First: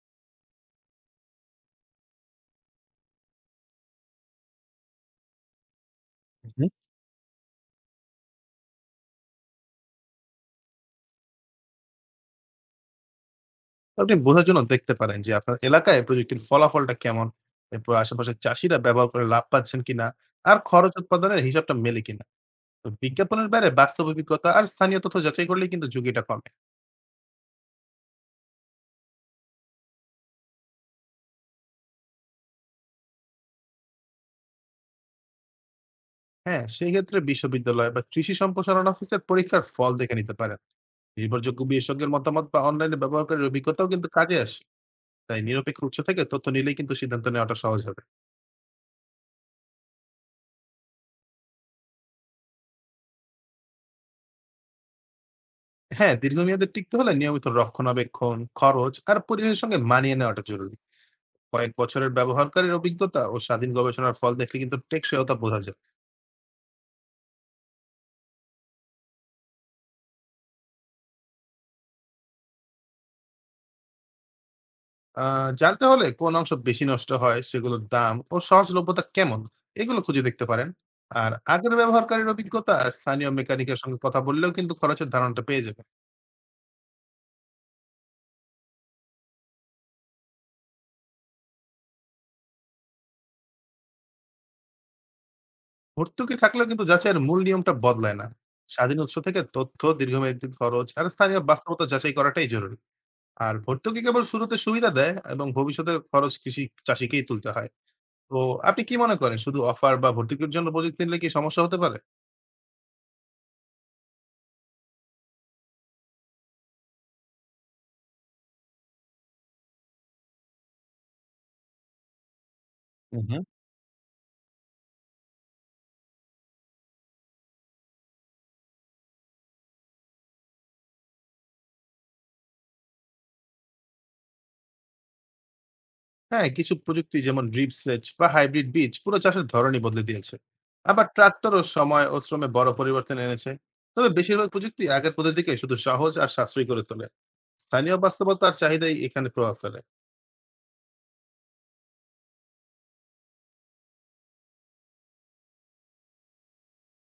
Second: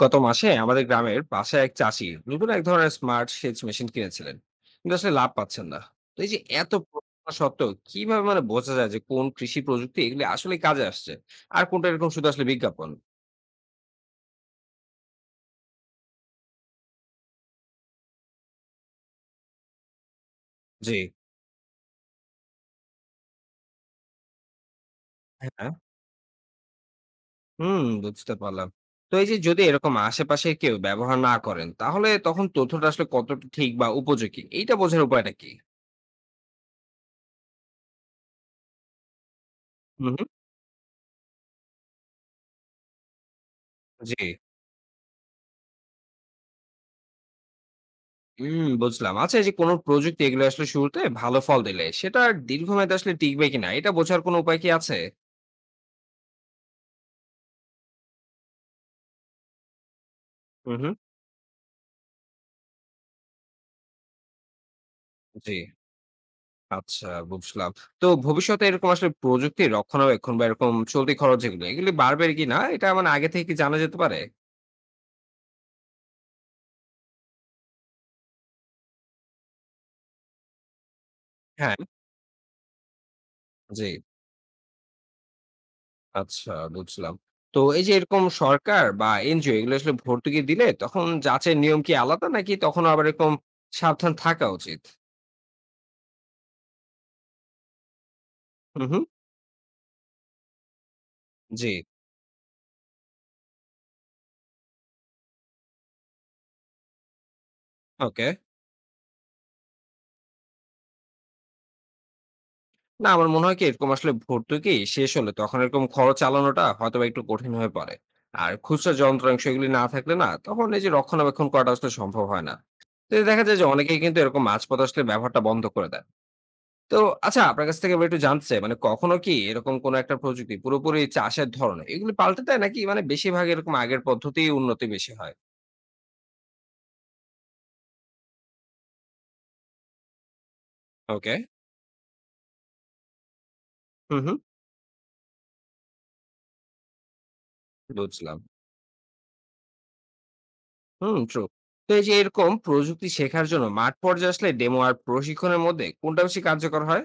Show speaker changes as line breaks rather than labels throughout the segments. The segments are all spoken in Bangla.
গত মাসে আমাদের গ্রামের পাশে এক চাষি নতুন এক ধরনের স্মার্ট সেচ মেশিন কিনেছিলেন, কিন্তু আসলে লাভ পাচ্ছেন না। তো এই যে
হুম।
এত প্রচেষ্টা সত্ত্বেও কিভাবে মানে বোঝা যায় যে কোন কৃষি প্রযুক্তি এগুলি আসলে কাজে আসছে আর কোনটা এরকম শুধু আসলে বিজ্ঞাপন?
আপনি বোঝার জন্য দেখতে পারেন যে আপনার এলাকায় প্রযুক্তির ফলাফলটা কেমন? এরপর আশেপাশের চাষীরা ব্যবহার করে লাভ পাচ্ছেন কিনা? আর খরচ
জি।
উৎপাদনের হিসাবটা মেলে কিনা? তো বিজ্ঞাপনের বাইরে বাস্তব অভিজ্ঞতা আর স্থানীয় তথ্য যাচাই করলেই
হ্যাঁ।
কিন্তু ঝুঁকিটা কমে।
হুম, বুঝতে পারলাম। তো এই যে যদি এরকম আশেপাশে কেউ ব্যবহার না করেন, তাহলে তখন তথ্যটা আসলে কতটা ঠিক বা উপযোগী এইটা বোঝার উপায়টা কি?
হ্যাঁ, সেক্ষেত্রে বিশ্ববিদ্যালয় বা কৃষি সম্প্রসারণ অফিসের পরীক্ষার ফল
হুম
দেখে
হুম।
নিতে পারেন। নির্ভরযোগ্য বিশেষজ্ঞের মতামত বা অনলাইনে ব্যবহারকারীর অভিজ্ঞতাও কিন্তু
জি।
কাজে আসে। তাই নিরপেক্ষ উৎস থেকে তথ্য নিলেই কিন্তু সিদ্ধান্ত নেওয়াটা সহজ হবে।
হুম, বুঝলাম। আচ্ছা, এই যে কোন প্রযুক্তি এগুলো আসলে শুরুতে ভালো ফল দিলে সেটা দীর্ঘমেয়াদে আসলে টিকবে কিনা এটা বোঝার কোনো উপায় কি আছে?
হ্যাঁ, দীর্ঘমেয়াদে টিকতে হলে নিয়মিত রক্ষণাবেক্ষণ, খরচ আর পরিবেশের সঙ্গে মানিয়ে নেওয়াটা
হুম
জরুরি।
হুম।
কয়েক বছরের ব্যবহারকারীর অভিজ্ঞতা ও স্বাধীন গবেষণার ফল দেখলে কিন্তু টেকসইতা
জি।
বোঝা যায়।
আচ্ছা, বুঝলাম। তো ভবিষ্যতে এরকম আসলে প্রযুক্তির রক্ষণাবেক্ষণ বা এরকম চলতি খরচ যেগুলো এগুলি বাড়বে কিনা এটা মানে আগে থেকে কি জানা যেতে পারে?
জানতে হলে কোন অংশ বেশি নষ্ট হয়, সেগুলোর দাম ও সহজলভ্যতা কেমন, এগুলো খুঁজে দেখতে পারেন। আর আগের
হ্যাঁ।
ব্যবহারকারীর অভিজ্ঞতা আর স্থানীয় মেকানিকের
জি।
সঙ্গে কথা বললেও কিন্তু খরচের ধারণাটা পেয়ে যাবে।
আচ্ছা, বুঝলাম। তো এই যে এরকম সরকার বা এনজিও এগুলো আসলে ভর্তুকি দিলে তখন যাচাইয়ের নিয়ম কি আলাদা নাকি তখন আবার এরকম সাবধান থাকা উচিত?
ভর্তুকি থাকলেও কিন্তু যাচাইয়ের মূল নিয়মটা বদলায় না।
হুম
স্বাধীন
হুম।
উৎস থেকে তথ্য, দীর্ঘমেয়াদী খরচ আর স্থানীয়
জি।
বাস্তবতা যাচাই করাটাই জরুরি। আর ভর্তুকি কেবল শুরুতে সুবিধা দেয়, এবং ভবিষ্যতে খরচ কৃষি চাষিকেই তুলতে হয়।
ওকে।
তো আপনি কি মনে করেন শুধু অফার বা ভর্তুকির জন্য প্রযুক্তি নিলে কি সমস্যা হতে পারে?
না, আমার মনে হয় কি এরকম আসলে ভর্তুকি শেষ হলে তখন এরকম খরচ চালানোটা হয়তো বা একটু কঠিন হয়ে পড়ে। আর খুচরা যন্ত্রাংশ এগুলি না থাকলে না তখন এই যে রক্ষণাবেক্ষণ করাটা আসলে সম্ভব হয় না। তো
হুম
এতে
হুম।
দেখা যায় যে অনেকেই কিন্তু এরকম মাঝপথে আসলে ব্যবহারটা বন্ধ করে দেয়। তো আচ্ছা, আপনার কাছ থেকে আমি একটু জানতে চাই, মানে কখনো কি এরকম কোন একটা প্রযুক্তি পুরোপুরি চাষের ধরন এগুলি পাল্টে দেয় নাকি মানে বেশিরভাগ এরকম আগের পদ্ধতি উন্নতি বেশি হয়?
হ্যাঁ, কিছু প্রযুক্তি যেমন ড্রিপ সেচ বা হাইব্রিড বীজ পুরো চাষের ধরনই বদলে দিয়েছে। আবার
ওকে।
ট্রাক্টরও সময় ও শ্রমে বড় পরিবর্তন এনেছে। তবে
হুম হুম।
বেশিরভাগ প্রযুক্তি আগের পদ্ধতিকে শুধু সহজ আর সাশ্রয়ী করে তোলে। স্থানীয়
বুঝলাম।
বাস্তবতা আর চাহিদাই এখানে প্রভাব ফেলে।
Hmm, true. তো এই যে এরকম প্রযুক্তি শেখার জন্য মাঠ পর্যায়ে আসলে ডেমো আর প্রশিক্ষণের মধ্যে কোনটা বেশি কার্যকর হয়?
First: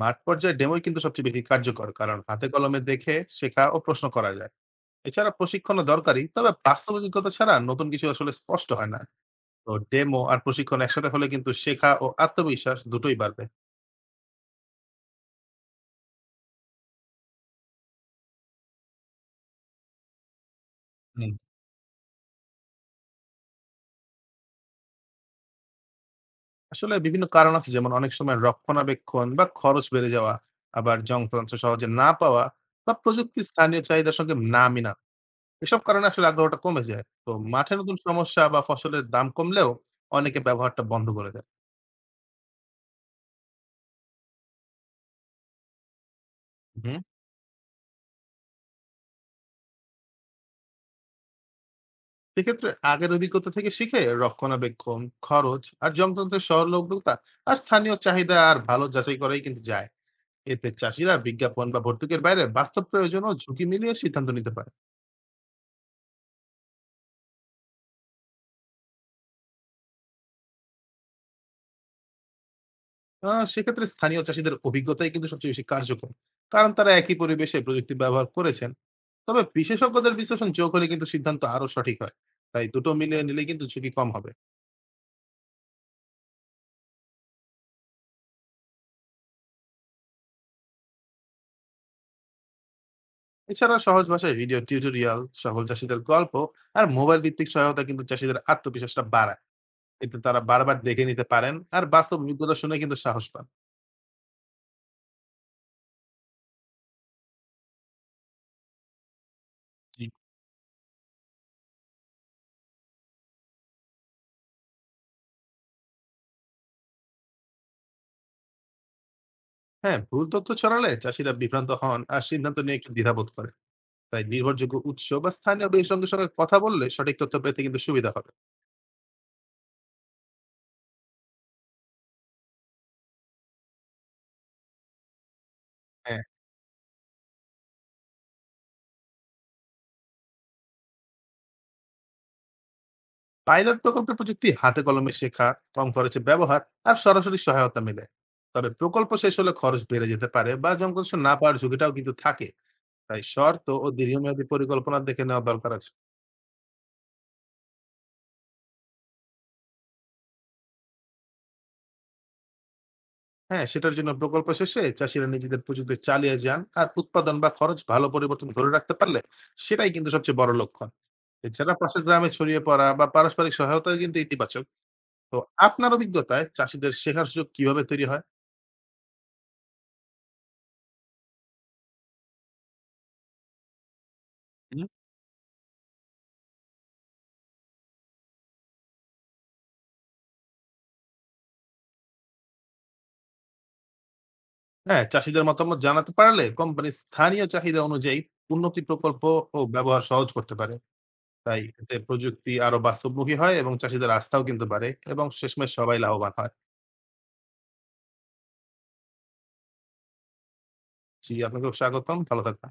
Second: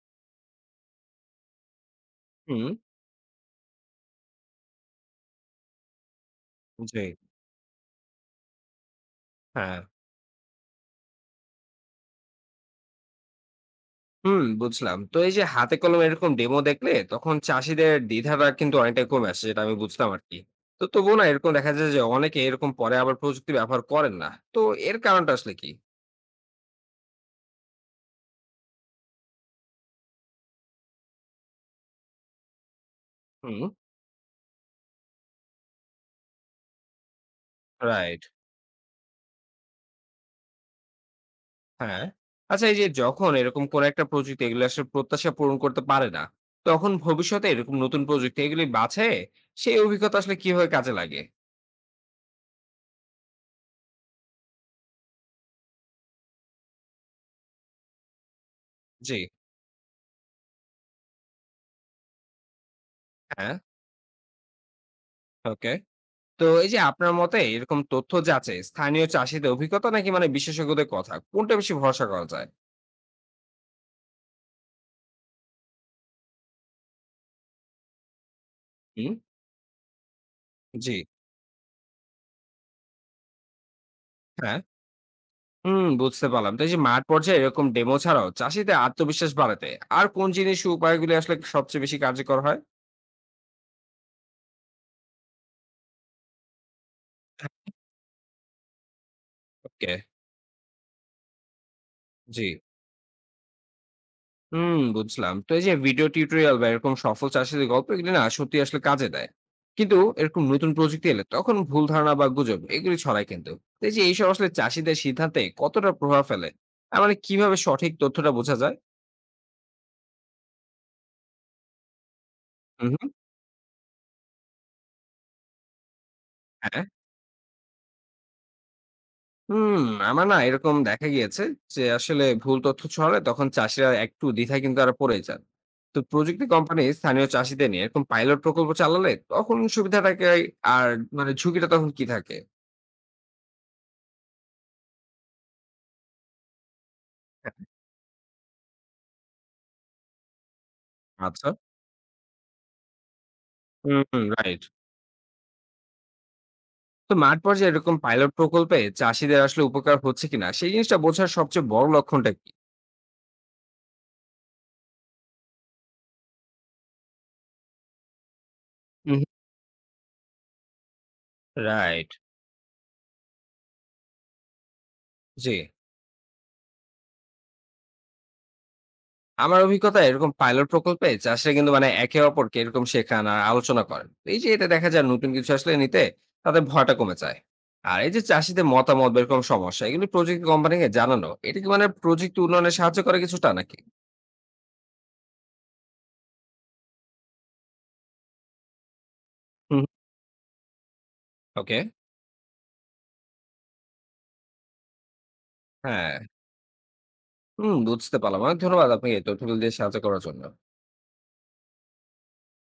মাঠ পর্যায়ে ডেমোই কিন্তু সবচেয়ে বেশি কার্যকর। কারণ হাতে
হুম।
কলমে দেখে শেখা ও প্রশ্ন করা যায়। এছাড়া প্রশিক্ষণও দরকারি। তবে বাস্তব
জি।
অভিজ্ঞতা ছাড়া নতুন কিছু আসলে স্পষ্ট হয় না। তো
হ্যাঁ।
ডেমো আর প্রশিক্ষণ একসাথে হলে কিন্তু শেখা ও আত্মবিশ্বাস দুটোই বাড়বে।
হুম, বুঝলাম। তো এই যে হাতে কলমে এরকম ডেমো দেখলে তখন চাষিদের দ্বিধাটা কিন্তু অনেকটা কমে আসে, যেটা আমি বুঝতাম আর কি। তো তবুও না
হুম।
এরকম দেখা যায় যে অনেকে এরকম পরে আবার প্রযুক্তি ব্যবহার করেন না। তো এর কারণটা আসলে কি?
আসলে বিভিন্ন কারণ আছে, যেমন অনেক সময় রক্ষণাবেক্ষণ বা খরচ বেড়ে যাওয়া, আবার যন্ত্রাংশ সহজে না পাওয়া বা প্রযুক্তির
হুম।
স্থানীয় চাহিদার সঙ্গে না মেলা। এসব কারণে আসলে আগ্রহটা কমে যায়। তো মাঠে নতুন
রাইট।
সমস্যা বা ফসলের দাম কমলেও অনেকে ব্যবহারটা বন্ধ করে দেয়।
হ্যাঁ। আচ্ছা, এই যে যখন এরকম কোন একটা প্রযুক্তি এগুলো আসলে প্রত্যাশা পূরণ করতে পারে না, তখন
হুম।
ভবিষ্যতে এরকম নতুন প্রযুক্তি এগুলি বাছাইয়ে সেই অভিজ্ঞতা আসলে কিভাবে কাজে লাগে?
সেক্ষেত্রে আগের অভিজ্ঞতা থেকে শিখে রক্ষণাবেক্ষণ, খরচ আর যন্ত্রাংশের সহলভ্যতা আর স্থানীয় চাহিদা আর ভালো
জি।
যাচাই করাই কিন্তু যায়। এতে চাষিরা বিজ্ঞাপন বা ভর্তুকির বাইরে বাস্তব প্রয়োজন ও
হ্যাঁ।
ঝুঁকি মিলিয়ে সিদ্ধান্ত নিতে পারে।
ওকে। তো এই যে আপনার মতে এরকম তথ্য যাচাই স্থানীয় চাষীদের অভিজ্ঞতা নাকি মানে বিশেষজ্ঞদের কথা কোনটা বেশি ভরসা করা যায়?
সেক্ষেত্রে স্থানীয় চাষীদের অভিজ্ঞতাই কিন্তু সবচেয়ে বেশি কার্যকর। কারণ তারা একই পরিবেশে প্রযুক্তি ব্যবহার করেছেন।
হুম।
তবে বিশেষজ্ঞদের বিশ্লেষণ যোগ হলে
জি।
কিন্তু সিদ্ধান্ত আরো সঠিক হয়। তাই দুটো মিলিয়ে নিলে কিন্তু ঝুঁকি কম হবে।
হ্যাঁ। হুম, বুঝতে পারলাম। তো এই যে মাঠ পর্যায়ে এরকম ডেমো ছাড়াও চাষীদের আত্মবিশ্বাস বাড়াতে আর কোন জিনিস উপায়গুলি আসলে সবচেয়ে বেশি কার্যকর হয়?
এছাড়া সহজ ভাষায় ভিডিও টিউটোরিয়াল, সফল চাষীদের গল্প আর মোবাইল ভিত্তিক
হ্যাঁ।
সহায়তা কিন্তু চাষীদের আত্মবিশ্বাসটা বাড়ায়।
ওকে।
এতে তারা বারবার দেখে নিতে পারেন আর বাস্তব
জি।
অভিজ্ঞতা শুনে কিন্তু সাহস পান।
হুম, বুঝলাম। তো এই যে ভিডিও টিউটোরিয়াল বা এরকম সফল চাষীদের গল্প এগুলি না সত্যি আসলে কাজে দেয়, কিন্তু
জি।
এরকম নতুন প্রযুক্তি এলে তখন ভুল ধারণা বা গুজব এগুলি ছড়ায় কিন্তু। তো এই যে এইসব আসলে চাষীদের সিদ্ধান্তে কতটা প্রভাব ফেলে আর মানে কিভাবে সঠিক তথ্যটা বোঝা যায়?
হ্যাঁ, ভুল তথ্য ছড়ালে চাষিরা বিভ্রান্ত হন আর সিদ্ধান্ত নিয়ে একটু
হুম হুম।
দ্বিধাবোধ করে। তাই নির্ভরযোগ্য উৎস বা স্থানীয় বিশেষজ্ঞের সঙ্গে কথা
হ্যাঁ।
বললে সঠিক তথ্য পেতে কিন্তু সুবিধা হবে।
হুম। আমার না এরকম দেখা গিয়েছে যে আসলে ভুল তথ্য ছড়ালে তখন চাষিরা একটু দ্বিধায় কিন্তু তারা পড়ে যান। তো
হ্যাঁ।
প্রযুক্তি কোম্পানি স্থানীয় চাষীদের নিয়ে এরকম পাইলট প্রকল্প চালালে তখন সুবিধাটাকে আর মানে ঝুঁকিটা তখন কি থাকে?
পাইলট প্রকল্পের প্রযুক্তি হাতে কলমে শেখা, কম খরচে ব্যবহার আর সরাসরি
হ্যাঁ।
সহায়তা মেলে। তবে প্রকল্প শেষ হলে খরচ বেড়ে যেতে পারে বা যন্ত্রাংশ না
আচ্ছা।
পাওয়ার ঝুঁকিটাও কিন্তু থাকে। তাই শর্ত ও
হুম,
দীর্ঘমেয়াদী
রাইট।
পরিকল্পনা দেখে নেওয়া দরকার আছে।
তো মাঠ পর্যায়ে এরকম পাইলট প্রকল্পে চাষীদের আসলে উপকার হচ্ছে কিনা সেই জিনিসটা বোঝার সবচেয়ে বড় লক্ষণটা কি?
হ্যাঁ, সেটার জন্য প্রকল্প শেষে চাষিরা নিজেদের প্রযুক্তি চালিয়ে যান আর উৎপাদন বা খরচ ভালো পরিবর্তন ধরে রাখতে পারলে
উহু।
সেটাই কিন্তু সবচেয়ে বড় লক্ষণ। এছাড়া পাশের
রাইট।
গ্রামে ছড়িয়ে পড়া বা পারস্পরিক সহায়তা কিন্তু ইতিবাচক। তো
জি।
আপনার অভিজ্ঞতায় চাষীদের শেখার সুযোগ কিভাবে তৈরি হয়?
আমার অভিজ্ঞতায় এরকম পাইলট প্রকল্পে চাষীরা কিন্তু মানে একে অপরকে এরকম শেখান আর আলোচনা করেন। এই যে এটা
হুম।
দেখা যায় নতুন কিছু আসলে নিতে তাদের ভয়টা কমে যায়। আর এই যে চাষীদের মতামত বা এরকম সমস্যা এগুলো প্রযুক্তি কোম্পানিকে জানানো এটা কি মানে প্রযুক্তি উন্নয়নে সাহায্য করে কিছুটা নাকি?
হ্যাঁ, চাষীদের মতামত জানাতে পারলে কোম্পানি স্থানীয় চাহিদা অনুযায়ী উন্নতি প্রকল্প ও
হুম।
ব্যবহার সহজ করতে পারে। তাই
ওকে।
এতে প্রযুক্তি আরো বাস্তবমুখী হয় এবং চাষীদের আস্থাও কিন্তু বাড়ে এবং শেষমেশ সবাই
হ্যাঁ।
লাভবান হয়।
হুম, বুঝতে পারলাম। অনেক ধন্যবাদ আপনাকে এই তথ্যগুলো দিয়ে সাহায্য করার জন্য।
জি, আপনাকেও স্বাগতম। ভালো থাকবেন।